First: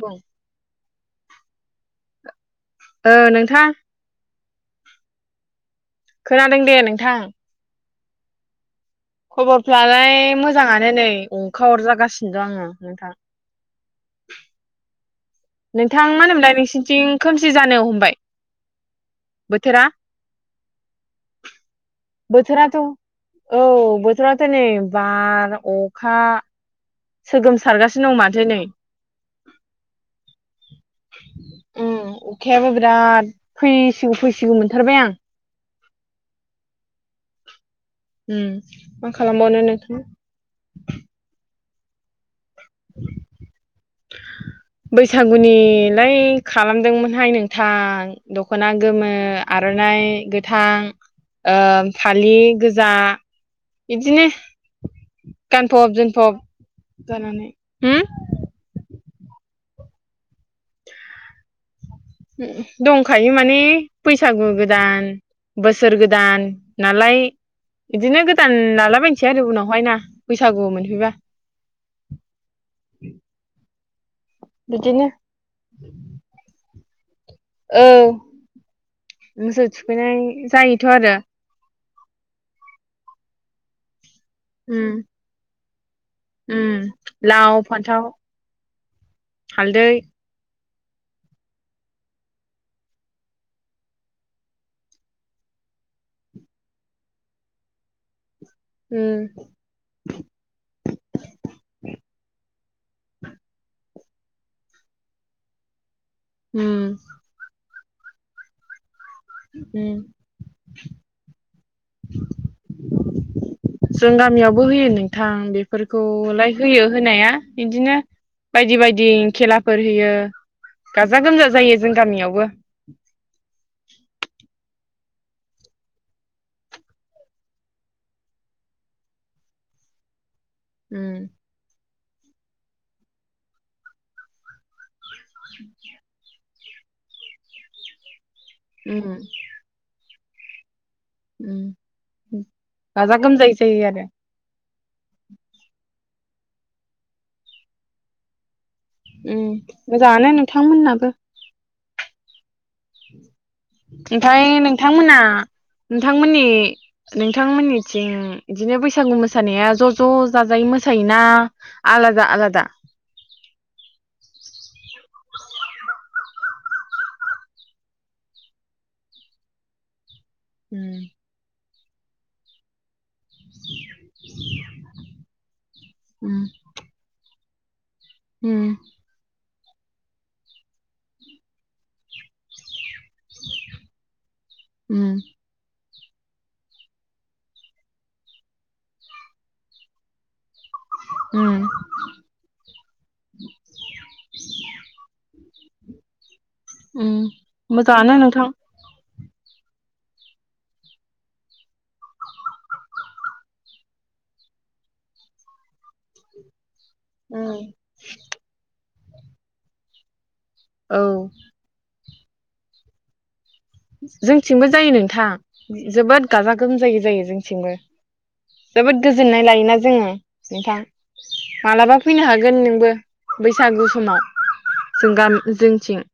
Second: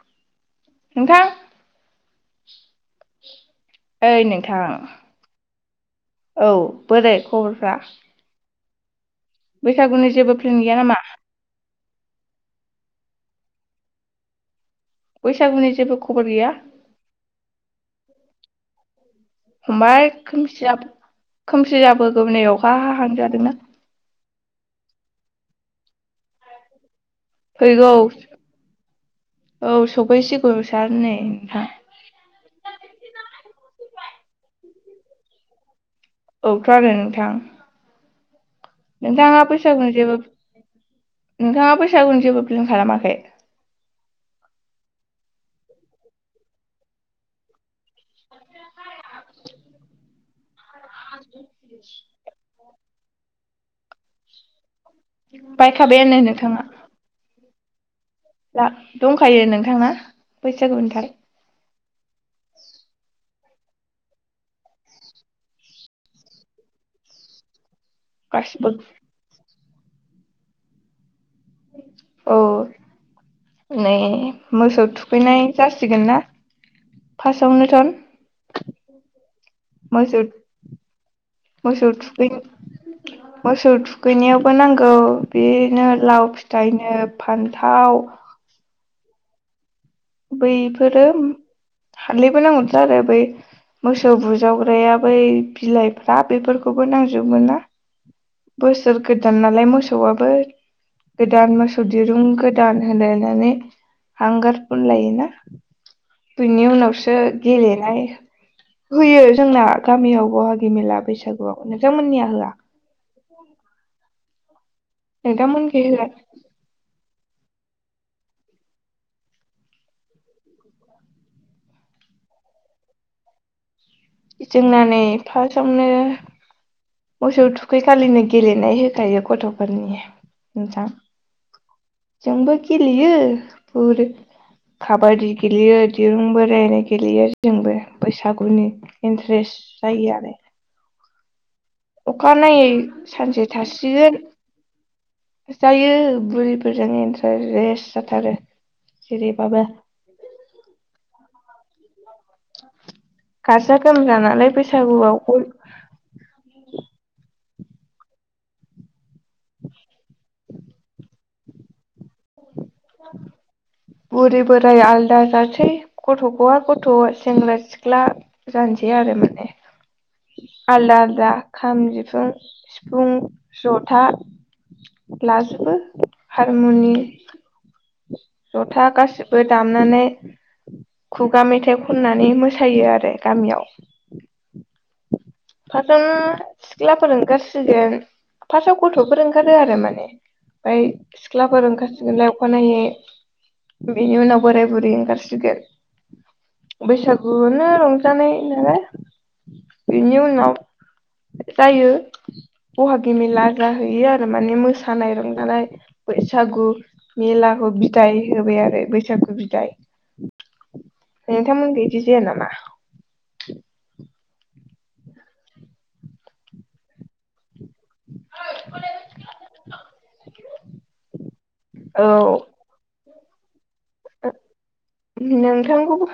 दं नोंथां औ नोंथां। थां औ खोनादों दे नोंथां बोरै खबरफ्रा? बैसागुनि खबरफ्रालाय जेबो प्लेन गैया मोजाङानो नामा नै अंखा हरजागासिनो हासिनोद आङो नोंथां बैसागुनि जेबो नोंथां मा खबर गैया होनोमला नोंसिनिथिं खोमसि जानो हमबाय बोथोरा हमबाय खोमसिया खोमसि जाबोगौ नै अखा हा जादोंना थोराथ नै बार अखा फैगौ सोगोमसारगासिनो दं माथो नै औ सफैसिगौ सार नै नोंथां उम अखायाबो बिराद फै फैसिग फैसिगौ मोनथारबाय आं औथ आरो नोंथां उम मा नोंथांहा खालामबावनो बैसागोनि नोंथां जेबो बैसागुनि जेबो फिल्म खालामाखै बैसागुनिलाय खालामदोंमोनहाय नोंथां दखना गोमो आरनाइ गोथां ओ फालि गोजा इदिनो बायखाबायानो नोंथाङा हम ना दंखायो नोंथाङा बैसागुनिथाय हम दंखायो माने बैसागु गोदान बोसोर गोदान नालाय बिदिनो गोदान गासिबो लालाबायनोसै आरो उनाव गबाय ना बैसागु मोनफैबा औ नै मोसौ बिदिनो थुखैनाय जासिगोन ना फार्स्टआवनो औ थन मोसो थुखैनाय जायोथ' आरो । मोसौथुखैन मोसौथु गैनायावबो नांगौ उम बे नो । लाव उम फिथाइनो फान्थाव हालदै । बैफोरो हारदैबो नांगौथ आरो बै मोसौ बुजावग्राया बै बिलाइफ्रा बेफोरखौबो नांजोबबोमोन ना । बोसोर उम गोदान नालाय मोसौआबो गोदान मोसौ दिरुं गोदान होनलायनानै हांगार। फुनलायो ना। बिनि उम उनावसो गेले [unintelligible] होयो जोंना उम गामियाव बहागि मेला बैसागुआव । नोंथांमोननिया होआ? जों गामियाव । बो होयो नोंथां नोंथांमोनखै होआ बेफोरखौलाय होयो होनाया बिदिनो बायदि बायदि खेलाफोर होयो गाजा-गोमजा जायो जों गामियावबो । बुंनानै फासावनो मोसौ थुखैखालिनो गेलेनाय होखायो गथ'फोरनि । नोंथां उम जोंबो गेलयो फुर काबादि गेलेयो दिरुंबो बोलायनाय गेलेयो जोंबो बोस सागुनि उम इन्ट्रेस्ट जायो आरो । अखानायै गाजा सानसे गोमजायै जायो आरो थासिगोन । जायो बुरिफोरजों इन्टारेस जाथारो । उ मोजाङानो नोंथांमोन्नाबो । गाजा गोमजा नालाय ओमफ्राय नोंथांमोना बैसागुआव नोंथांमोननि नों नोंथांमोननिथिं बिदिनो बैसागु मोसानाया ज' ज' जाजायै मोसायोना आलादा-आलादा? [unintelligible] बुरै-बोराय आल दा गासै गथ' बबा गथ' सेंग्रा सिख्ला जानसै आरो माने आलाद उम आलदा खाम जिफुं- सिफुं जथा लाजोबो, उम हारमुनि जथा गासिबो दामनानै खुगा मेथाइ खननानै मोसायो आरो। गामियाव उम [inaudible] सिख्लाफोर ओंखारसिगोन फार्स्टआव गथ'फोर ओंखारो आरो माने। ओमफ्राय उम सिख्लाफोर ओंखारसिगोनलाय नायै, बेनि उनाव बोराय बुरै ओंखारसि उम बैसागुनो मोजाङानो रंजानाय नोंथां नालाय बेनिउनाव जायो बहागि मेला जाहैयोआरो माने मोसानाय रंजानाय बैसागु उम मेलाखौ बिदाय होबाय आरो बै सागु बिदाय औ इदि जाया नामा? जोंथिंबो जायो नोंथां जोबोद गाजा गोमजायै जायो जोंथिंबो। जोबोद गोजोननाय लायोना जोङो। नोंथां मालाबा फैनो हागोन नोंबो। बै ओ जोंथिं नोंथांखौबो,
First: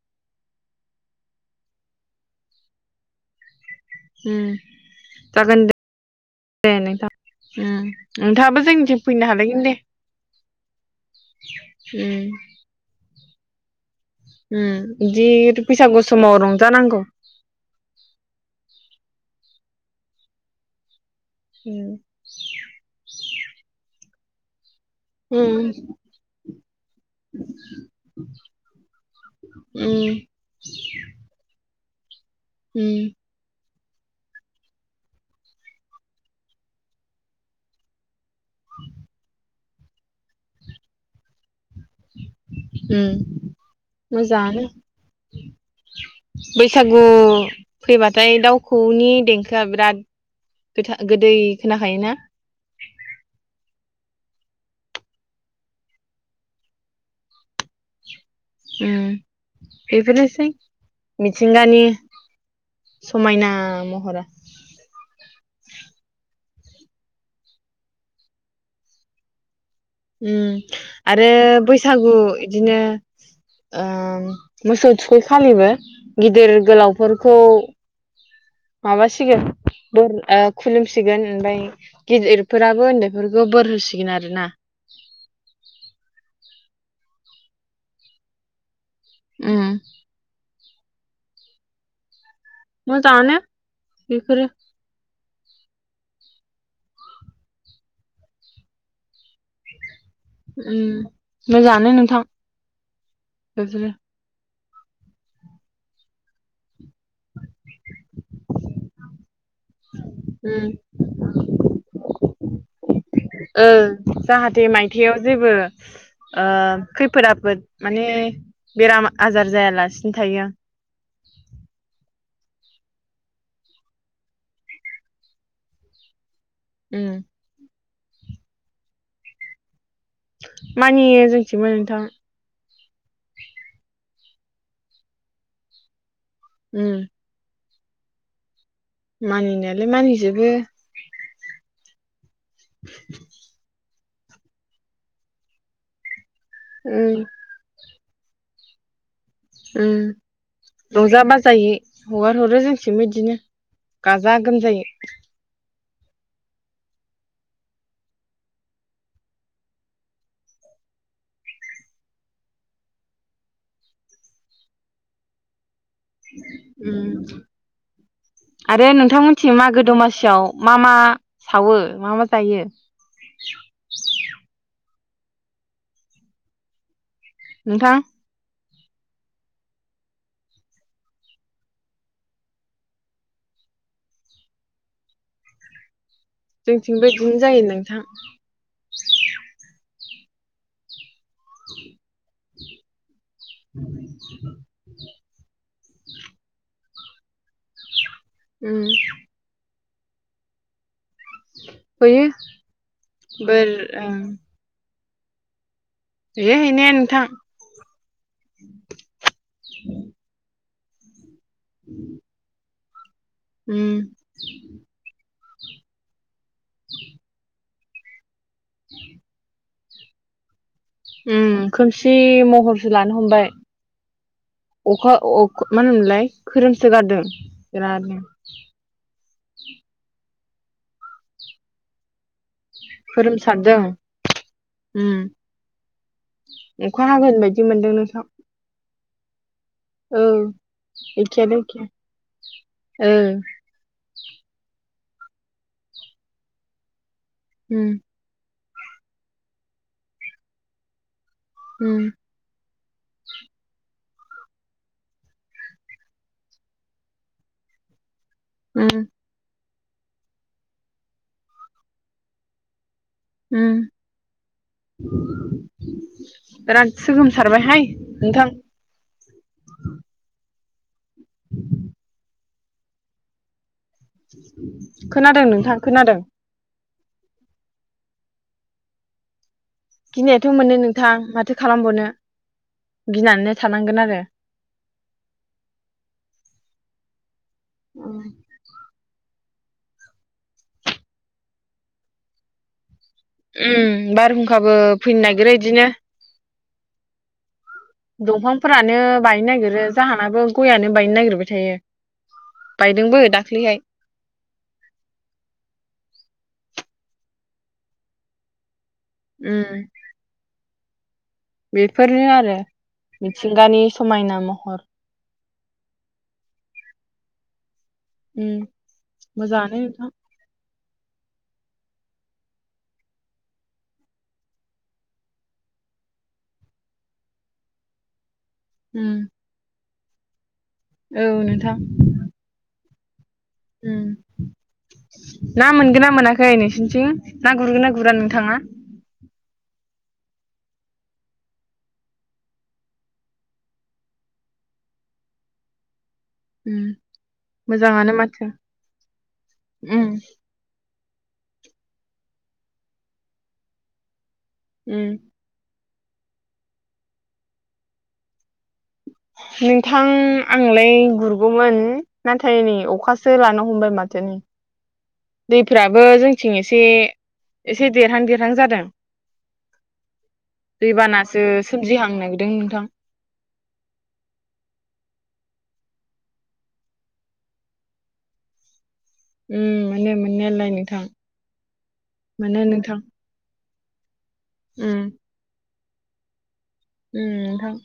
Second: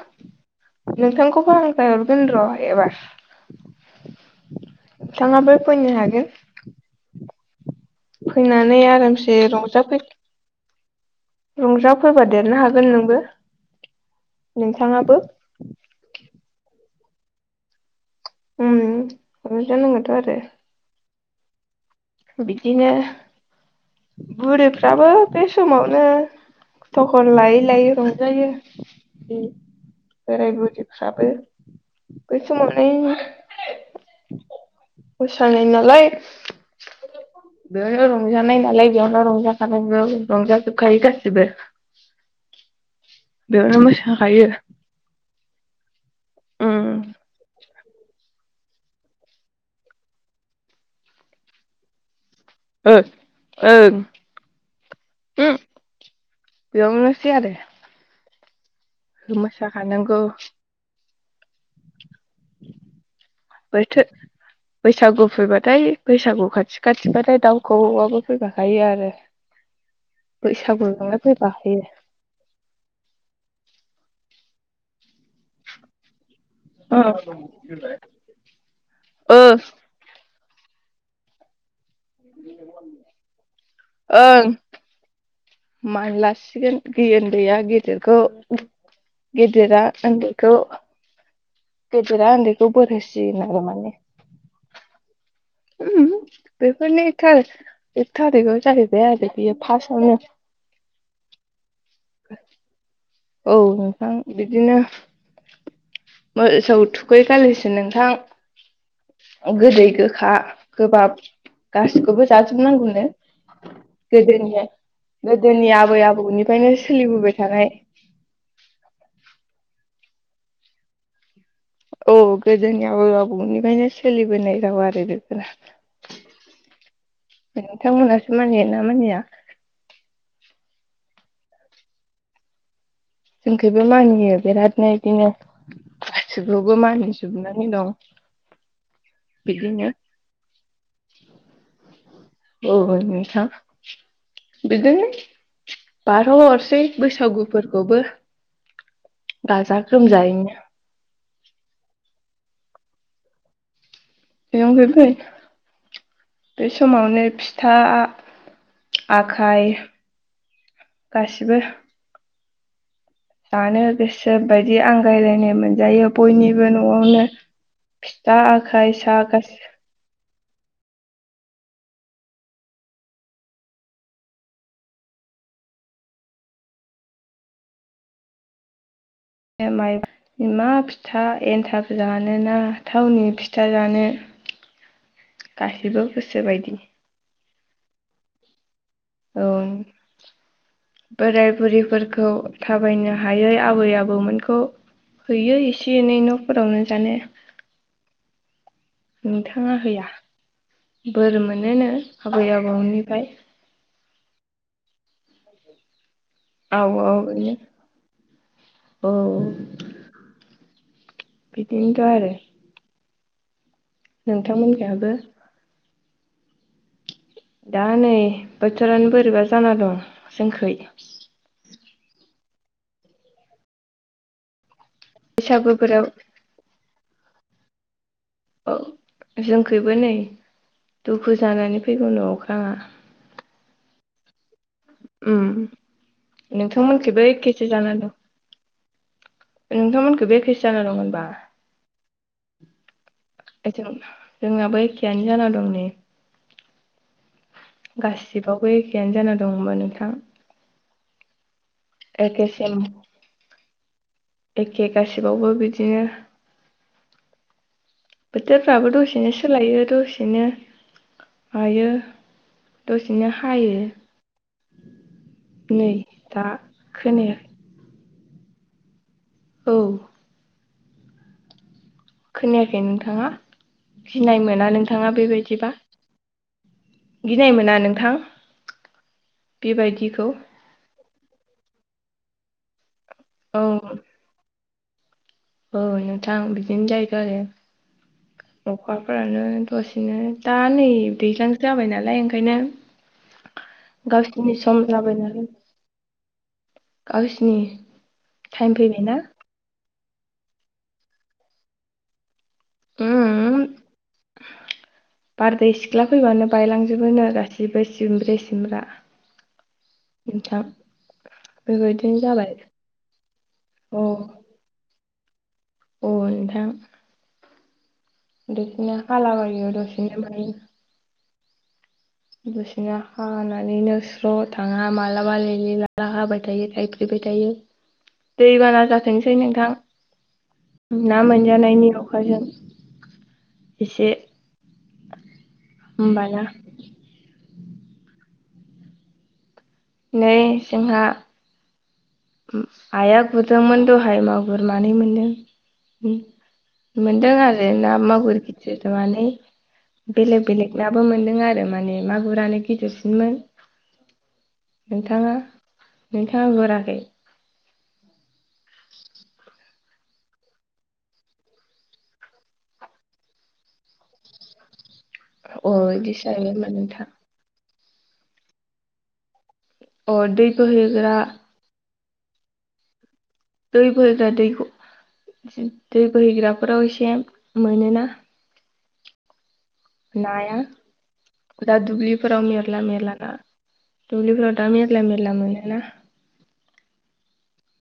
नोंथांखौबो हांख्राय हरगोन र'। एबार उम [inaudible] थाङाबो जागोन फैनो हागोन। दे नोंथां उम नोंथाङाबो फैनानै जोंनिथिं फैनो आरामसे हालायगोन दे रंजाफै [inaudible] उम रंजाफैफादेरनो हागोन नोंबो। उम नोंथाङाबो इदि बैसागु समाव रंजानांगौ। उम रंजानांगौथ' आरो। उम बिदिनो [inaudible] बुरै फ्राबो बे उम समावनो थ'खन लायै लायै रंजायो। उम उम बोराय बुरिफ्राबो बै समावनो [inaudible] उम [unintelligible] नालाय [unintelligible] रंजानाय नालाय बेयावनो रंजा [unintelligible] रंजाजोबखायो गासिबो [inaudible] बेयावनो मोसाखायो मोजाङानो उम बैसागु फैबाथाय दाउ खौवौनि देंखोआ बिराद गोथा गोदै खोनाखायोना? ओ ओं उम बेयावनोसै आरो उम मोसाखानांगौ बेफोरनोसै मिथिंगानि समायना बोथोर महरा बैसागु फैबा थाय बैसागु खाथि खाथिबाथाय दाउखौवौआबो फैफाखायो आरो। उम बैसागुजोंनो आरो फैफाखायो बैसागु बिदिनो मोसौ थुखैखालिबो गिदिर ओ गोलावफोरखौ माबासिगो ओ खुलुमसिगोन ओमफ्राय गिदिरफोराबो उन्दैफोरखौ बोर होसिगोन आरो ओं ना मानलासिगोन उन्दैया गेदेरखौ उम गेदेरा उन्दैखौ गेदेरा उन्दै खौबोर मोजाङानो होसिगोन बेफोरो बेफोरनि एक थारिखाव जाहैबाय आरो बियो फासआवनो उम मोजां नोंथां औ बेफोरो नोंथां बिदिनो मोसौ थुखै खालिसो नोंथां गोदै गोखा उम गोबाब गासिखौबो जाजोबनांगौनो ओ गोदोनि जाहाथे मायथायाव जेबो गोदोनि आबै ओ आबौनिफ्रायनो खैफोद सोलिबोबाय आफोद थानाय माने बेराम आजार जायालासेनो थायो औ गोदोनि आबै आबौनिफ्रायनो सोलिबोनाय राव आरो बेफोरो उम नोंथांमोनासो मानियो ना मानिया? मानियो जोंथिबो नोंथां जोंखौबो मानियो बेरादनो बिदिनो गासैखौबो उम मानिजोबनानै दं [inaudible] बिदिनो मानिनायालाय मानिजोबो औ नोंथां बिदिनो बार थ हरसै उम बैसागुफोरखौबो गाजा उम गोमजायैनो रंजा बाज जायै हगार हरो जोंथिबो बिदिनो गाजा बेयाव फैबाय गोमजायै बे समावनो फिथा आखाय गासिबो जानो गोसो बायदि आंगायलायनाय मोन जायो बयनिबो उम न'आवनो फिथा आरो आखाय सा नोंथांमोनथिं गासै मागो दमासियाव मा मा सावो मा मा जायो नोंथां माइ मा फिथा एन्थाब जानोना थावनि फिथा जानो गासिबो जोंथिंबो इदिनो जायो नोंथां औ बोराय बुरैफोरखौ थाबायनो हायै आबै आबौमोनखौ हैयो एसे एनै न'फोरावनो जानो उम नोंथाङा हैया बोर मोनोनो हैयो आबै आबौनिफ्राय बोर ओं हैयो औ हैनाया नोंथां औ औ बिदिनोथ' आरो उम [inaudible] [inaudible] दा नै बोथोरानो बोरैबा जाना दं जोंखै उम खोमसि महरसो लानो हमबाय अखा अ मा बैसागुफोराव होनोमोनलाय खोरोम सोगारदों बिरादनो। ओ। जोंखैबो नै दुखु जानानै फैगौ नो अख्रांआ। खोरोमसारदों। उम ओम अखा नोंथांमोनखैबो हागोन एखे बायदि एखे मोनदों जाना दं। नोंथां औ नोंथांमोनखैबो एखेसो जाना दं होनबा। एखेयानो एखे [inaudible] जोंनाबो ए खेआनो जाना दं नै। उम गासिबाव बो एखेयानो जाना दं होमबा नोंथां। उम एकेे सेम। एखे गासिबावबो बिदिनो। बोथोरफ्राबो उम दसेनो सोलायो। दसेनो हायो। दसेनो उम हायो नै दा बिराद खोनाया सोगोमसारबायहाय नोंथां। औ। [inaudible] खोनायाखै नोंथांङा? खोनादों नोंथां खोनादों। गिनाय मोना नोंथां? बेबायदिखौ। थां माथो खालामबावनो। गिनानैनो औ थानांगोन आरो। औ नोंथां बिदिनो जायगा आरो अखाफोरानो दसेनो दा नै दैजलांसो जाबाय नालाय ओंखायनो उम गावसिनि बारहुंखाबो सम जाबाय फैनो नालाय नागिरो इदिनो। गावसिनि टाइम दंफांफोरानो फैबायना बायनो नागिरो। जाहानाबो गयानो बायनो नागिरबाय थायो। उम बायदोंबो दाख्लैहाय बारदै सिख्ला फैबानो बायलांजोबोनो गासिबो सिमब्रे सिमब्रा। उम नोंथां। बेबायदिनो बेफोरनो जाबाय आरो मिथिंगानि समायना महर। अ नोंथां उम दसिनो हाला बायो मोजाङानो नोंथां दसेनो माने दसेनो हानानैनो स्र' थाङा मालाबा लिलि लाला हाबाय थायो थाइफिबाय थायो। दैबाना उम जाथोंसै नोंथां। ना औ नोंथां मोनजानायनि अखाजों उम एसे ना मोनगोन ना होमबाना मोनाखै नोंसिनिथिं? ना गुरगोन ना गुरा नोंथांङा? नै जोंहा आइआ गुरदोंमोन दहाय मा गुर मानै मोनदों। उम मोनदों आरो ना मोजाङानो मागुर माथो गिदिर मानै उम बेलेग बेलेग ना बो मोनदों आरो माने मागुरानो गिदिरसिनमोन। उम नोंथाङा नोंथाङा गुराखै? नोंथां आंलाय गुरगौमोन नाथाय नै अखासो लानो हमबाय माथो नै। अ दैफोराबो इदिसो जाहैबाय जोंथिं होमबा एसे नोंथां एसे देरहां देरहां जादों। अह दै बोहैग्रा जिहांनो नागिरदों नोंथां। दै बोहैग्रा दैखौ दै बोहैग्राफोराव एसे मोनोना। उम मोनो नाया मोननायालाय नोंथां दा दुब्लिफोराव मोनो मेरला नोंथां मेरला ना? दुब्लिफोराव दा उम मेरला मेरला मोनोना। उम नोंथां।